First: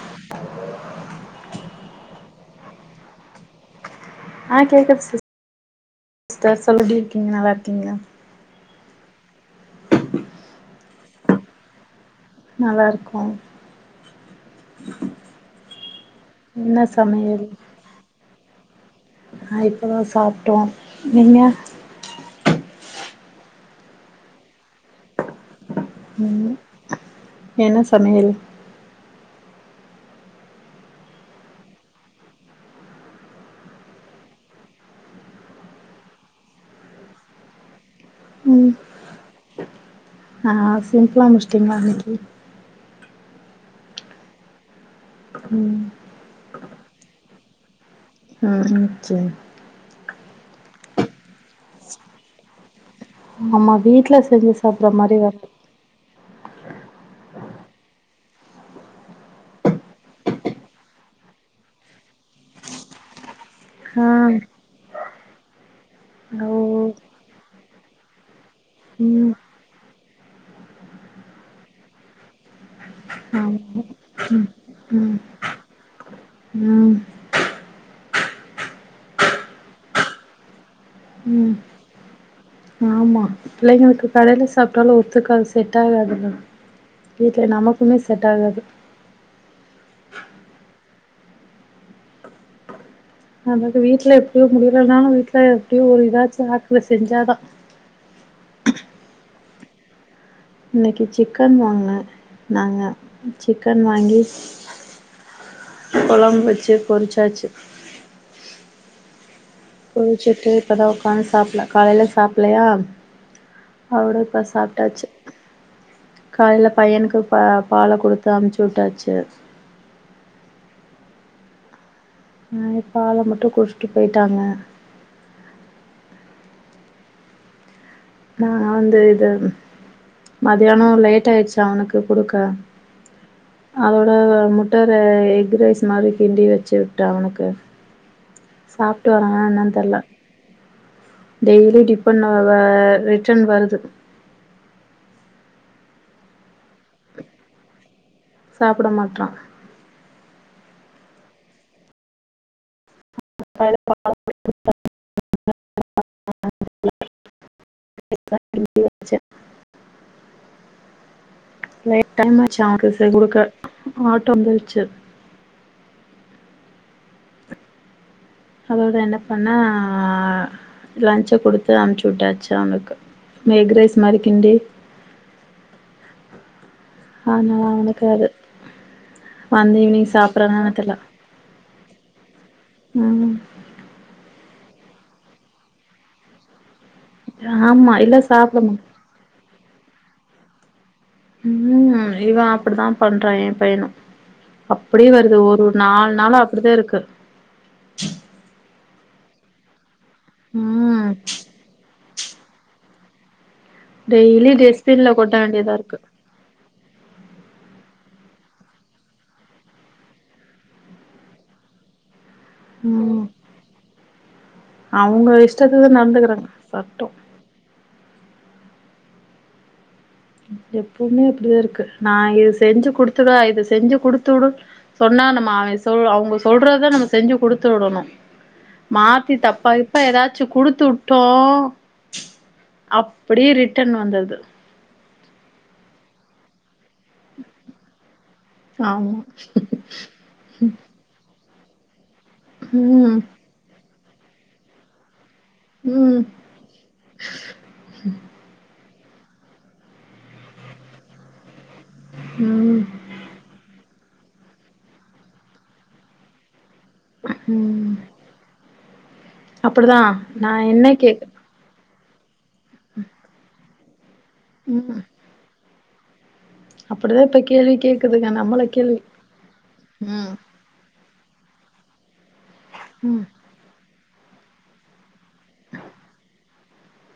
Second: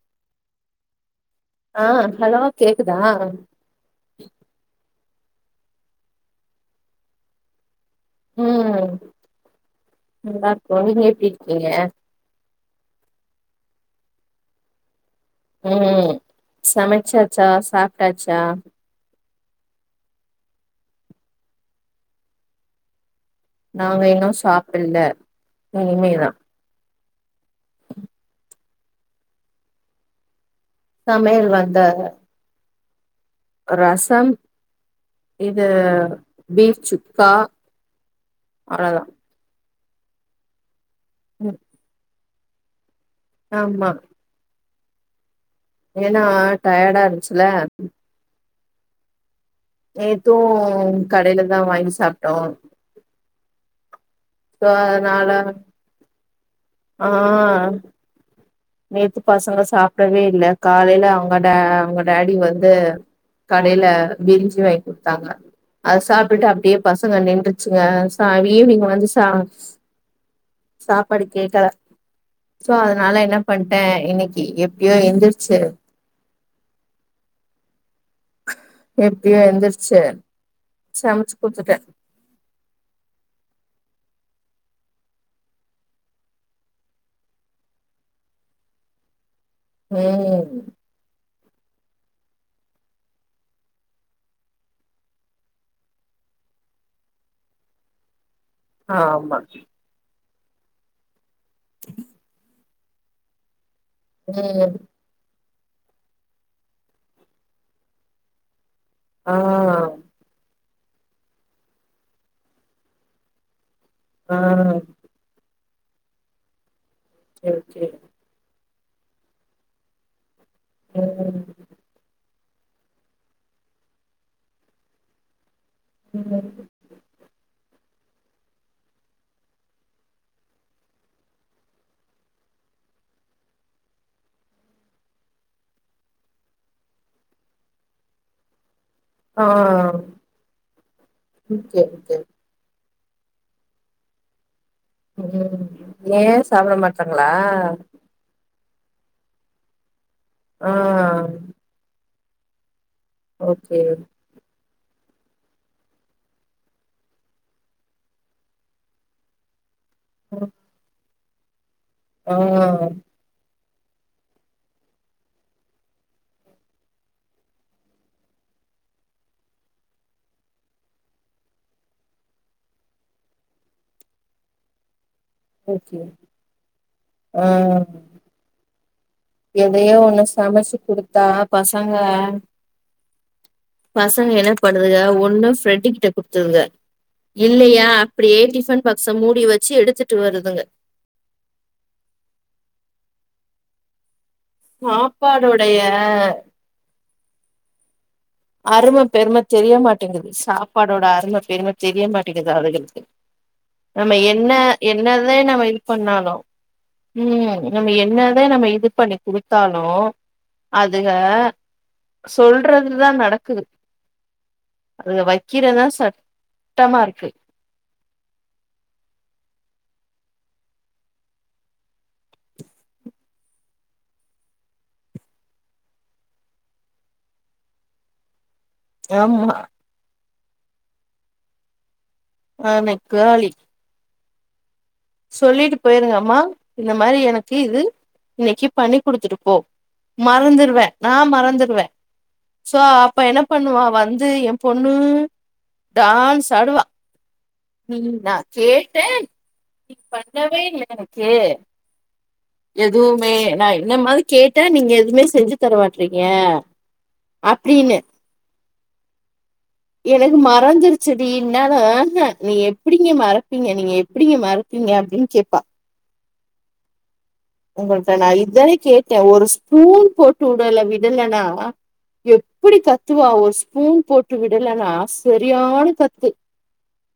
[inaudible] ஆஹ் hello கேக்குதா ஆஹ் கேக்குது சிஸ் [unintelligible] இருக்கீங்க நல்லா இருக்கீங்ள உம் நல்லா இருக்கூ நீங்க எப்டி இருக்கீங்க நல்லா இருக்கூ உம் சமைச்சாச்சா சாப்ட்டாச்சா ஆஹ் இப்பதான் சாப்ட்டோம் நீங்க நாங்க இன்னும் சாப்டல இனிமேதா ம் என்ன சமையல் சமையல் வந்து ரசம் இது பீஃப் சுட்க்கா அவ்ளதான் ஆஹ் சிம்பிளா முச்சிட்டட்டீங்களா இன்னைக்கு ஆமா ம் ஏனா டயர்டா இருந்துச்சுல உஹம் செரி நேத்தும் கடைல இருந்து தான் வாங்கி சாப்ட்டோ ஆமா வீட்ல செஞ்சு சோ சாப்பற மாரி வர் ஆஹ் நேத்து பசங்க சாப்டவே இல்ல காலைல அவங்க அவங்க டேடி வந்து கடைல ஆ விரிஞ்சி [unintelligible] வாங்கி குடுத்தாங்க அத சாப்பிட்டுட்டு ஓ அப்டியே பசங்க நின்றுச்சுங்க ஈவினிங் வந்து ச ம் சாப்பாடு கேகல சோ அதனால என்ன பண்டே ஆமா இன்னைக்கு எப்பயோ ம் எந்திருச்சு ம் எப்படியோ எந்தருச்சு சமச்சு ம் குடுத்துட்டே ஆமா பிள்ளைங்களுக்கு கடைல சாப்ட்டாலும் ஒத்துக்காது செட் ஆகாதுல்ல வீட்டுல நமக்குமே செட் ஆகாது உஹம் அதக்கு வீட்ல எப்டியோ முடியலைனாலும் வீட்ல எப்டியோ ஒரு ஏதாச்சும் [unintelligible] செஞ்சாதான் ஆஹ் ஆமா இனைக்கி க்கன் வாங்குன நாங்க செர் சிக்கன் வாங்கி ம் கொழம்பு வச்சு பொருச்சாச்சு ஆ பொருச்சுட்டு இப்போதான் உட்காந்து சாப்பல காலைல சாப்பலையா [unintelligible] ஆ இப்ப சாப்ட்டாச்சு காயல பையனுக்கு ஓகே பால கொடுத்த அம்ச்சு சோட்டாச்ச [unintelligible] உம்ம் ஆஹ் பால மட்டும் குடிச்சுட்டு போயிட்டாங்க ம் நா வந்து இது மத்தியானோ லேட் ஆயிடுச்சு அவனுக்கு குடுக்க அதோட முட்டார எக் ரைஸ் மாரி கிண்டி வச்சு விட்டே அவனுக்கு சாப்ட்டு வரணா ஆ என்னன்னு தெர்ல டெய்லி ஓகே ஓகே டிப்பண்ட ரிட்டன் வருது உம் ஏன் சாப்ட மாட்டறங்களா சாப்ட மாட்டறான் ஆஹ் ஓகே [inaudible] [inaudible] ஆ [inaudible] குடுக்க ஆ ஆட்டோ வந்துருச்சு அதோட என்ன பண்ணே லன்ச கொடுத்து அனுப்ச்சு விட்டாச்சு அவக்கு எக் ரைஸ் மாதிரி கிண்டி ஓகே அதனால ஆஹ் அவனுக்கு அது வந்து எதையோ ஈவினிங் ஒன்னு சாப்ட்றானா சமைச்சு என்னன்னு தெர்ல குடுத்தா பச சங்க ம் பசங்க என படுதுங்க ஒன்னும் ஃப்ரெண்ட கிட்ட கொடுத்ததுங்க இல்லையா ஆமா இல்ல அப்டியே சாப்ட மாட் டிஃபன் பக்ஸ மூடி வச்சு எடுத் வச்சட்டு வருதுங்க உம் இவன் அப்டித்தான் பண்றான் என் பையனும் அப்டியே வருது ஒரு சாப்பாடோடைய நாலு நாளா அப்டிதான் இருக்கு அரும பெரும தெரிய மாட்ட டிங்குது சாப்பாடோட ம் அரும பெரும தெரிய மாட்டே [unintelligible] நம்ம டெய்லி என்ன டஸ்ட்பின்ல கொட்ட என்னதான் நம்ம வேண்டியதா இது இருக்கு பண்ணாலு உம் நம்ம என்னதான் நம்ம இது பண்ணி குடுத்தாலு அதுக சொல்றதுதான் நட் அவுங்க இஷ்டத்துல வைக்கிறதா தான் நடந்துக்கறாங்க சட்டமா சட்டோ இருக்கு எப்பவுமே அப்டிதான் இருக்கு நான் இது செஞ்சு குடுத்துட இதை செஞ்சு குடுத்து விடு சொன்னா நம்ம அவ சொ அவங்க சொல்றதான் நம்ம செஞ்சு குடுத்து விடணு மாத்தி ஆமா தப்பா இப்ப ஏதாச் ச்சு குடுத்துட்டோ ஆன அப்டியே காலி ரிட்டன் வந்தது சொல்லிட்டு போயிருங்க மா இந்த மாரி எனக்கு இது இன்னைக்கு பண்ணி ஆமா கொடுத்துட்டுபோ மறந்துருவே நான் மறந்து வ [unintelligible] சோ அப்ப ம் என்ன பண்ணுவா வந்து என் பொண்ணு ம் தான் சடுவா உம் நான் கே [unintelligible] நீ பண்ணவே இல்ல எனக்கு ம் எதுவுமே நான் என்ன மாரி கேட்டா நீங்க எதுவுமே செஞ்சு தரமாட்டறீங்க ம் அப்டின்னு அப்படிதான் எனக்கு நான் என்ன கேக் மறஞ்சிருச்சுடி என்னான [unintelligible] நீ எப்டிங்க மறப் ப்பங்க நீங்க அப்டிங்க மறக்கீங்க அப்டின்னு கேப்பா அப் உங்கள்ட்ட நான் இத்தானே கேட்டே ஒரு ஸ்பூன் ம் போட்டுவுடல விட்டு [unintelligible] எப்டி கத்துவா ஒரு ஸ்பூன் போட்டு விடலானாஸ் செரியான கத்து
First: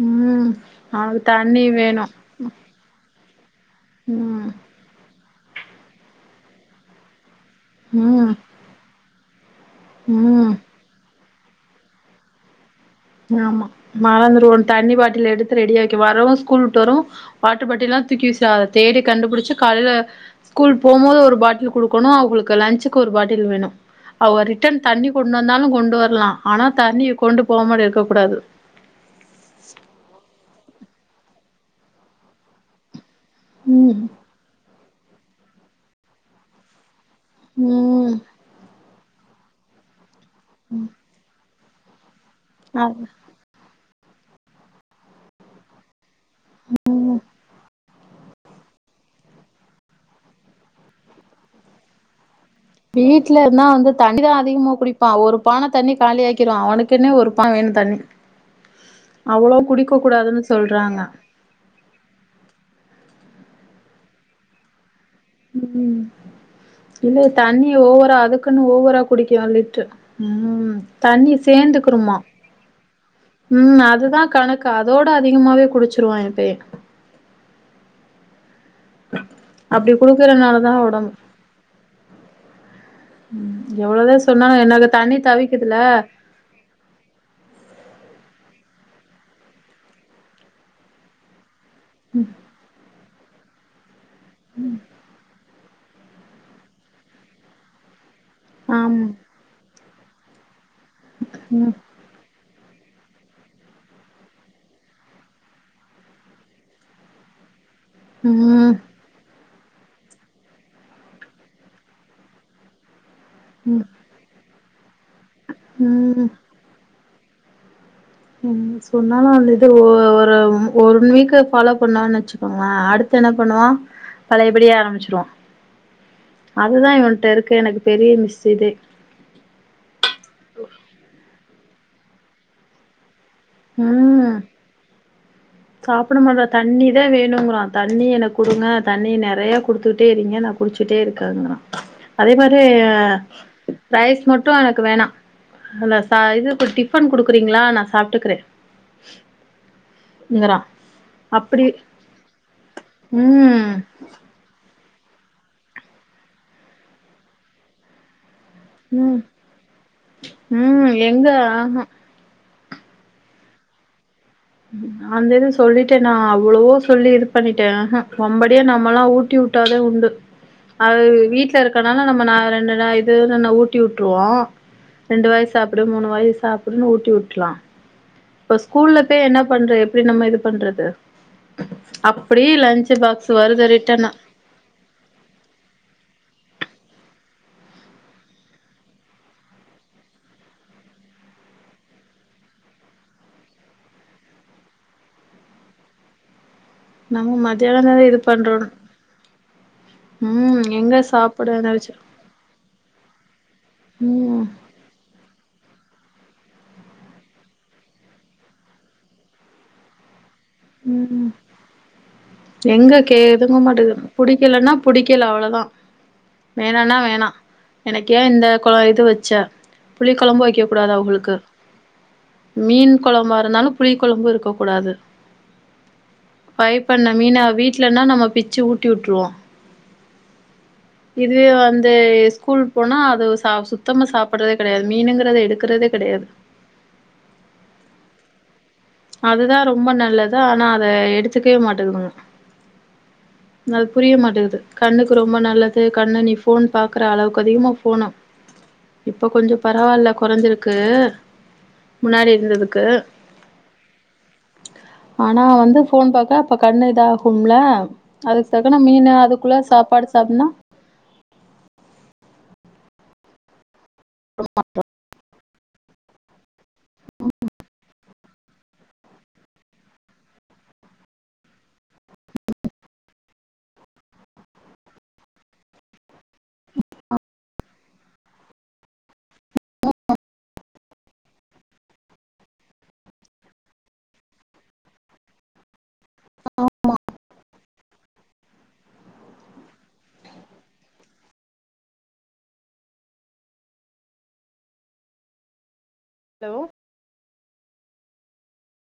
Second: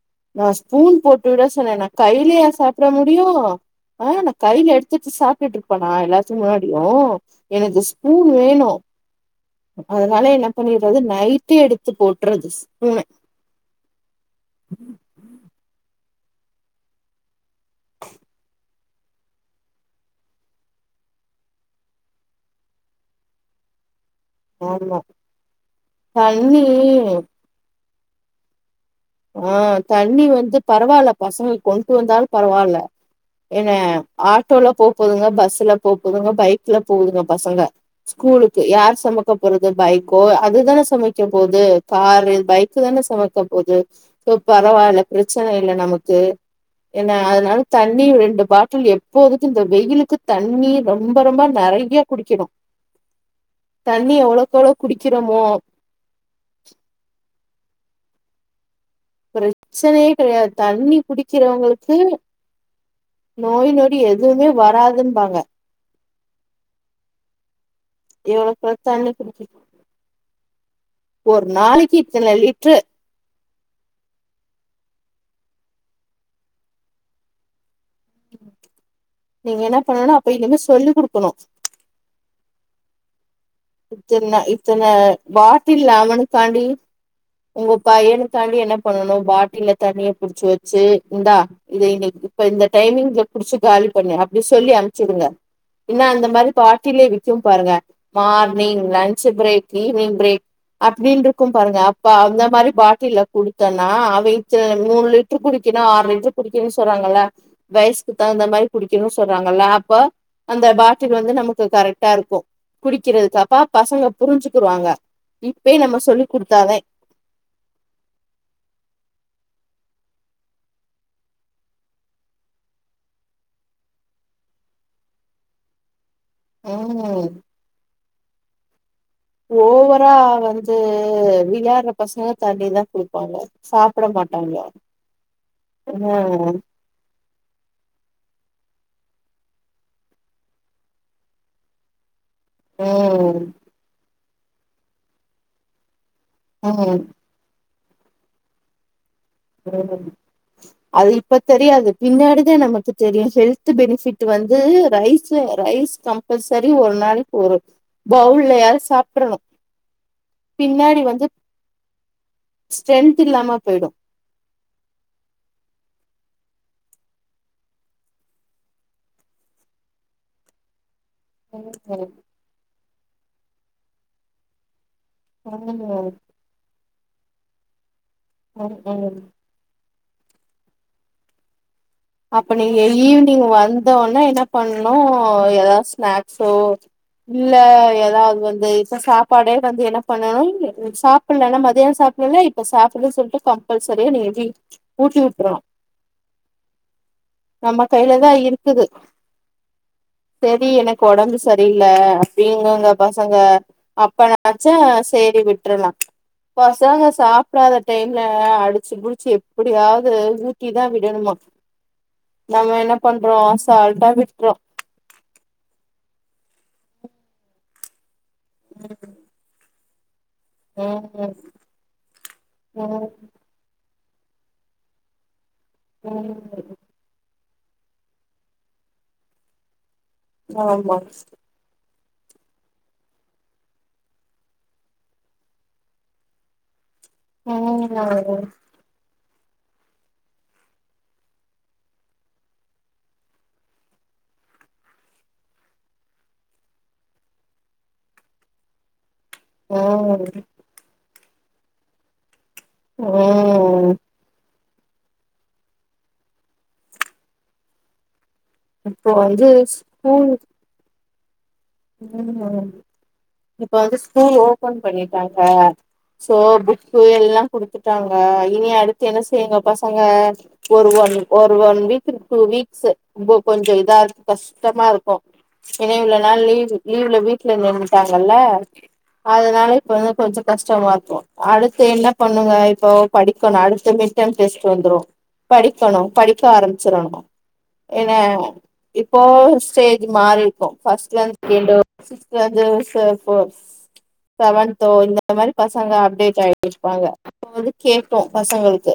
ம் நான் ஸ்பூன் அவனுக்கு போட்டு விட தண்ணி சொன்னேன் நான் வேணு கைலயா சாப்ட ரியா [unintelligible] ஆஹ் நா ம் கைல எடுத் சாப்பிட்டுட்ருப்பனா எல்லாத்துக்கும் முன்னாடியும் எனக்கு ஸ்பூன் ம் வேணும் அதனால என்ன ம் பண்ணிட்றது நைட் ட்டே எடுத்து போட்றது ஸ்பூன ஆமா மறந்திருவோம் தண்ணி பாட்டில் எடுத்து ரெடியாக்கி வரவும் ஸ்கூல் விட்டு வரவும் வாட்டர் பாட்டில்லாம் தூக்கி வீசிர்வா அதை தேடி கண்டுபிடிச்சு காலையில ஸ்கூல் போம்போது ஒரு பாட்டில் குடுக்கணும் அவுகளுக்கு லஞ்சுக்கு ஒரு பாட்டில் வேணும் அவ ரிட்டன் ஆமா தண்ணி கொண்டு வந்தாலும் கொண்டு வரலாம் தண்ணி ஆனா தண்ணிய கொண்டு போக முடிய க்க கூடாது ஆஹ் தண்ணி வந்து பரவால பசங்க கொண்ட்டு வந்தாலும் பரவால என்ன ம் ஆட்டோல போ போதுங்க பஸ்ல போ போதுங்க பைக்ல போகுதுங்க பசங்க ம் ஸ்கூலுக்கு யார் செமப் க்கபோறது போ அதுதானே சமைக்க போது கார் பைக்கு அது தான சுமக்க போகுது இப்போ பரவால்ல பிரச்சனை இல்ல நமக்கு ஏன்னா அதனால தண்ணி ரெண்டு பாட்டில் எப்போதுக்கும இந்த வெயிலுக்கு தண்ணி ரொம்ப ரொம்ப ரொம்ப நெறைய குடிக்கணும் வீட்ல இருந்தா வந்து தண்ணிதான் அதிகமா எவ்ளோ குடிப்பான் ஒரு குடிக்கிறோமோ பானை தண்ணி காலியாக்கிருவான் அவனுக்குன்னே ஒரு பான் வேணும் தண்ணி அவ்ளோ குடிக்க பிரச்சனையே கூடாதுன்னு கெடையாது தண்ணி சொல்றாங்க குடிக்கிறவங்களுக்கு நோய் நொடி எதுவுமே வராதுன் உம் இல்ல தண்ணிய ஓவரா எவ்வளவுக்கு அதுக்குன்னு எவ்ளோ ஓவரா தண்ணி குடிக்கும் குடிக்க லிட்ரு உம் தண்ணி ஒரு நாளைக்கு சேந்துக்குருமா இத்தன லிட்டர் உம் அதுதான் கணக்கு அதோட அதிகமாவே குடிச்சிருவான் என்பெய்ய நீங்க என்ன பண்ணனும் அப்ப இனிமே குடுக்கறனாலதா ஒடம்பு சொல்லிகுடுக்கணும் ம் எவ்ளோதா இத்தனை சொன்னாலு எனக்கு இத்தனை தண்ணி தவிக்குதுல பாட்டில் அவனுக்காண்டி உங்க பையனுக் காண்டி என்ன பண்ணனும் பாட்டில்ல தண்ணிய புடிச்சு வச்சு இந்தா இது எங்கள்க்கு இப்ப இந்த டைமிங் குடிச்சி காலி பண்ணு அப்டி சொல்லி அம்சிடுங்க இன்ன அந்த மாரி பாட்டிலயே விக்கும் பாருங்க மா நீங் ஆமா லஞ்ச் ப்ரேக் ஈவ்னிங் ப்ரேக் அப்டின்றுக்கும் பாருங்க அப்ப அந்த இந்த மாரி பாட்டில்ல குடுத்தேன்னா [unintelligible] மூணு லிட்ரு குடிக்கணு ஆறு லிட்ரு குடிக்கணு சொன்னாங்கல்ல வயஸ்க்கு தகுந்த மாரி ம் குடிக்கணு சொ னாங்கல்ல அப்ப அந்த பாட்டில் வந்து நமக்கு கரெக்டா இருக்கு குடிக்கறது பா ம் பசங்க புரிஞ்சு குருவாங்க இப்பய நம்ம சொல்லி ம் குடுத்தா தா உம் சொன்னாலு அந்த இது ஒரு ஒன் வீக்கு ஃபாலோ பண்ணானு வச்சுக்கோங்களேன் அடுத்து என்ன பண்ணுவான் பழையபடி ஆரம்ச்சருவான் அதுதா ம் இவன்ட்ட இருக்கு எனக்கு பெரிய மிஸ் சிதே ஓவரா வந்து விளாட்ற பசங்க தாண்டி தா போ உம் சாப்ட மாட்டா ம் தண்ணி தா வேணுங்கிறான் தண்ணி எனக்கு குடுங்க தண்ணி நெறைய குடுத்துகிட்டே இரிங்க நா குடிச்சுட்டே இருக்கேங்கறான் அதே மாரி ம் ரைஸ் மட் இப்ப எனக்கு வேணாம் [unintelligible] தா இது இப் ம் டிபன் குடுக்குறீங்களா நா ச சாப்ட்டுகறே உம் ங்கிறா அது இப்ப அப்டி தெரியாது பின்னாடி தா நமக்கு தெரியும் ஹெல்த் ம் பெனிஃபிட் வந்து ரைஸ் ரைஸ் கம்பல்சரி ஒரு நாளைக்கு ஒரு பவுல் [unintelligible] ம் சாப்ட்ரணும் ம் பின்னாடி வந்து எங்க ஆஹா ஸ்ட்ரென்த் இல்லாம போய்டும் அந்த இது சொல்லிட்டே நா அவ்வளவோ சொல்லி இது பண்ணிட்டே உஹம் வம்படியா நம்மல்லா ஊட்டி விட்டா தா உண்டு அவரு வீட்ல இருக்கனால நம்ம நா ரெண்டு நா [unintelligible] ஊட்டி விட்டுருவோ ரெண்டு வாய் சாப்டு மூணு வாய் சாப்டுன்னு ஊ விட்லாம் இப்ப ஸ்கூல்ல இப்ப என்ன பண்றே இப்டி நம்ம இது பண்றது அப்டி அப்ப நீங்க லன்ச் பாக்ஸ் ஈவினிங் வருது ரிட்டன்னு வந்தோனே என்ன பண்ணனு ஏதாது ஸ்நாக் சோ இல்ல ஏதாது வந்து இப்ப சாப்பாடே வந்து என்ன பண்ணணு சாப்பலன்னா மத்தானம் சாப்படல ல இப்ப சாப்டு சொல்ட்டு கம்பல்சரியா நீங்க கீ ஊட்டி விட்றனு மத்தியானோ நம்ம தான கைல இது தா பண்றோன்னு இருக்குது ம் சரி எங்க எனக்கு உடம்பு சாப்பிட சரில்ல நெனச்ச அப்டிம்பாங்க பசங்க ம் அப்பனாச்சு சேரி விட்டுரலா பசங்க சாப்டாத டைம்ல அடிச்சு படிச்சு எப்டியாது இதான் ம் விடனுமா எங்க கே எதுங்க மாட்டேது விட்றோ புடிக்கலன்னா புடிக்கல அவ்வளவுதான் வேணானா வேணா எனக் ஏன் இந்த குழ இது வச்சா புலக் குழம்பு வைக்க கூடாது ம் அவங்களுக்கு மீன் ம் குழம்பா இருந்தாலும் புளி குழம்பு இருக்க கூடாது ம் ம் பிரய் பண்ண மீனாக வீட்லன்னா நம்ம பிச்சு ஊட்டி விட்டுருவோம் ஆமா இந்த ஸ்கூல் போனா அது சுத்தமா சாப்பிடுறதே கிடையாது மீனுங்கறத எடுக்கறதே கிடையாது உம் ஆ அதுதான் ரொம்ப நல்லது ஆனா அத எடுத்துக்கவே மாட்டேதுங்க அது புரிய மாட்டேங்கது கண்ணுக்கு ரொம்ப நல்லது கண்ணு நீ போன் பாக்குற அளவுக்கு அதிகமா போனும் இப்ப கொஞ்சம் பரவாயில்ல ம் குறைஞ்சிருக்கு முன்னாடி இருந்தது உம் ஆனா வந்து போன் பாக்க அப்ப கண்ணு இத ஆாகும்ல அதுக்கு தக்குன்ன மீன் இப்போ வந்து அதுக்குள்ள சாப்பாடு சாப்பனா உம் உம் இப்ப வந்து ஸ்கூல் ஓபன் பண்ணிட்டாங்க ஆஹ் சோ எல்லாம் கொடுத்துட்டாங்க இனி அடுத்து என்ன செய்யுங்க பசங்க ஒரு ஒன் ஒரு ஒன் வீக் டூ வீக்ஸ் கொஞ்சம் இதாக்கு கஷ்டமா இருக்கும் ஏன இவ்ளவுனால் லீவ் லீ்வுல வீட்டுலந்துட்டாங்கல்ல அதனால இப்ப வந்து கொஞ்சம் கஷ்டமா இருக்கும் அடுத்து என்ன பண்ணுங்க இப்போ படிக்கணும் அடுத்து மிட்டேர்ம் வந்துறோம் படிக்கணும் படிக்க ஆரம்பிச்சிடணும் ஏனா இப்போ ஸ்டேஜ் மாறிக்கும் பஸ்ட்டுல இ வன்த இந்த மா [unintelligible] ங்க அப்டேட் ஹலோ ஆயிருப்பாங்க து கேட்போம் பசங்களுக்கு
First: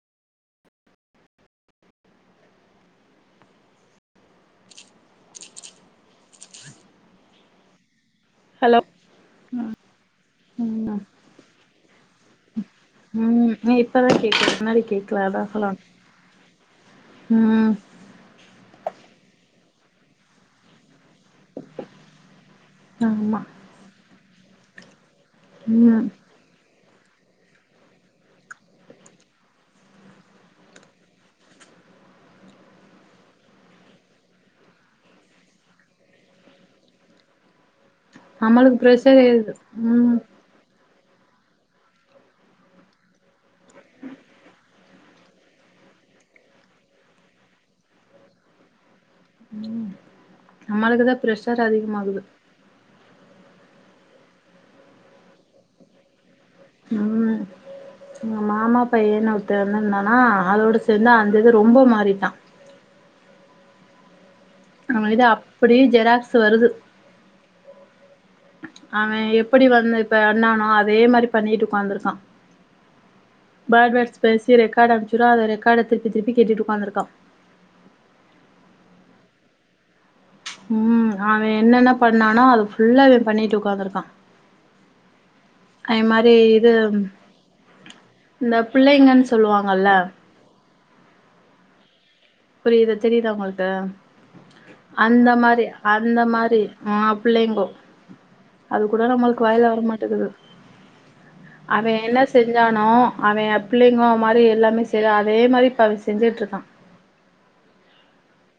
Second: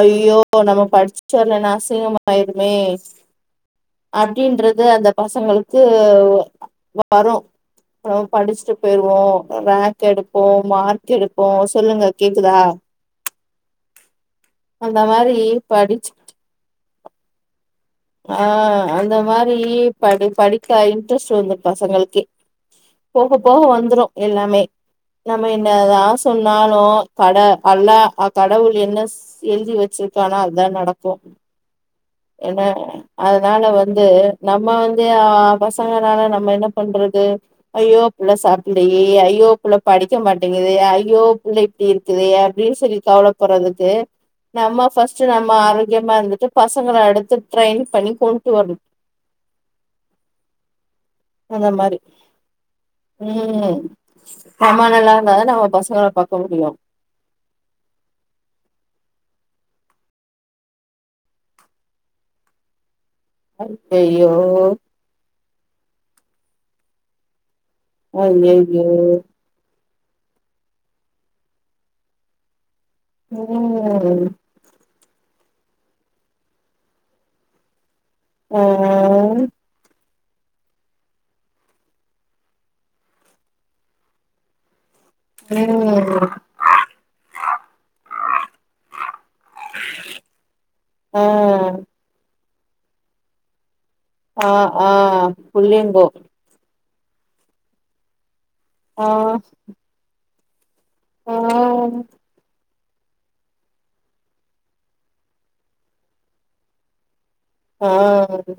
ஐயோ நம்ம படிச்ச வரலன்னா அசிங்கமயிருமே அப்படின்றது அந்த பசங்களுக்கு வறம் அப்புறம் படிச்சுட்டு ஹலோ போயிருவோம் ரேங்க் எடுப்போம் ம் மார்க் எடுப்போம் சொல்லுங்க கேக்குதா ம் இப்பதா கேக்குது முன்னாடி அந்த கேக்கல அதா மாதிரி சொல்ல படிச்சு ம் ஆஹ் அந்த மாதிரி படி படிக்க இன்ட்ரெஸ்ட் வந்து பசங்களுக்கே போக ஆமா போக வந்துரும் எல்லாமே நம்ம ம் என்னதான் சொன்னாலும் கட அல்ல கடவுள் என்ன எல்தி வச்சிருக்கானா அதான் நடக்கும் என்ன அதனால வந்து நம்ம வந்து ஆ பசங்கனால நம்ம என்ன பண்றது ஐயோப்புள்ள நம்மளுக்கு சாப்பிடலயே ப்ரெஷர் ஏறுது ஐயோப்புள்ள படிக்க ம் மாட்டேங்குதே ஐ யோப்புள்ள இப்டி இருக்குதே அப்டின்னு சொல்லி கவலைப்பறதுக்கு நம்ம ஃபர்ஸ்ட்டு நம்ம ஆரோக்கியமா இருந்துட்டு பசங்கள அடுத்து ட்ரைன் பண்ணி கொண்ட்டு வருனும் உம் நம்மளுக்குதான் பிரஷர் அதிகமாகுது உம் நம்ம நல்லா இருந்தாதான் நம்ம பசங்கள பாக் உஹம் உங்க மாமா பையன்ன தன் வந்திருந்தானா அதோடு சேந்து அந்த இது ரொம்ப மாறிட்டான் அருப்பேயி யோ அப்படியே ஜெராக்ஸ் வருது அய்யய்யோ அவன் எப்படி வந்து இப்ப பன்னானோ அதே மாரி பண்ணிட்டு உக்காந்துருக்கான் ம் பேட் வேட்ஸ் ம் பேசி ரெக்கார்ட் அனு சுறா அத ரெக்கார்ட திருப்பி திருப்பி கேட்டுட்டு உக்காந்துருக்கான் ஓ ஓ ஓ உம் அவன் என்னென்ன பண்ணானோ அது ஃபுல்லா இவன் பண்ணிட்டு உக்காந்துருக்கான் அய மாரி இது இந்த புள்ளைங்கன்னு சொல்லுவாங்கல்ல ஓ புரியுது தெரியுதா உங்களுக்கு ஆஹ் ஆஹ் புள்ளிங்கோ ஆஹ் புள்ளைங்கோ அது கூட ஆ நம்மளுக்கு வாயில வரமாட்டிகுது ஆ அவன் என்ன செஞ் ஞ்சானோ அவன் அப்பிள்ளைங்கோ மாரி எல்லாமே செய்ற அதே மாரி இப்ப அவன் செஞ்சுட்டு இருக்கான் ஆஹ்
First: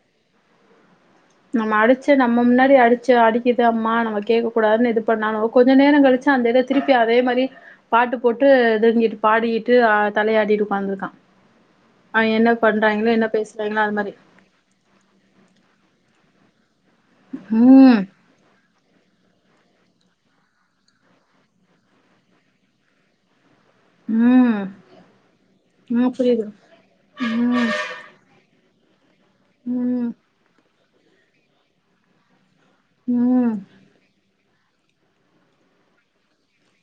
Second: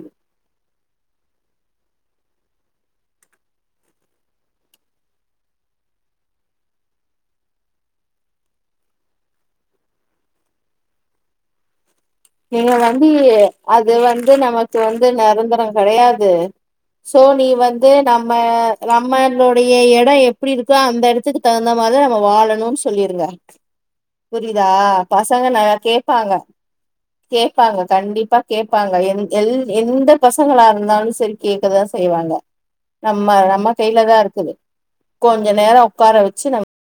நம்ம அடிச்சு நம்ம முன்னாடி அடிச்சு அடிக்குது அம்மா நம்ம கேக்க கூடாதுன்னு இது பண்ணாலும் கொஞ்ச நேரம் கலிச்சி அந்த இத திருப்பி அதே மாரி பாட்டு போட்டு இதுங்கிட்டு பாடிட்டு ஆ தலையாடிட்டு உக்காந்துருக்கான் நீங்க வந்து அது மாரி வந்து நமக்கு வந்து நெரந்தரம் கெடயாது து சோ நீ வந்து ம் நம்ம ரம்மனுடைய எடம் எப்டி இருக்கோ அந்த எடத்துக்கு தகுந்த மாதிரி நம்ம வாலணம்னு சொல்லிருங்க ம் புரியுதா பசங்க நா ம் கேப்பாங்க புரியுது கேப்பாங்க கண்டிப்பா கேப்பாங்க என் எல் எந்த ம் ம் பசங்களா ருந் ந்தாலும் சரி கேக்கதான் செய்வாங்க நம்ம ம் நம்ம கைய்ல தான் இருக்குது கொஞ்ச நேரம் உக்கார வச்சு நம்ம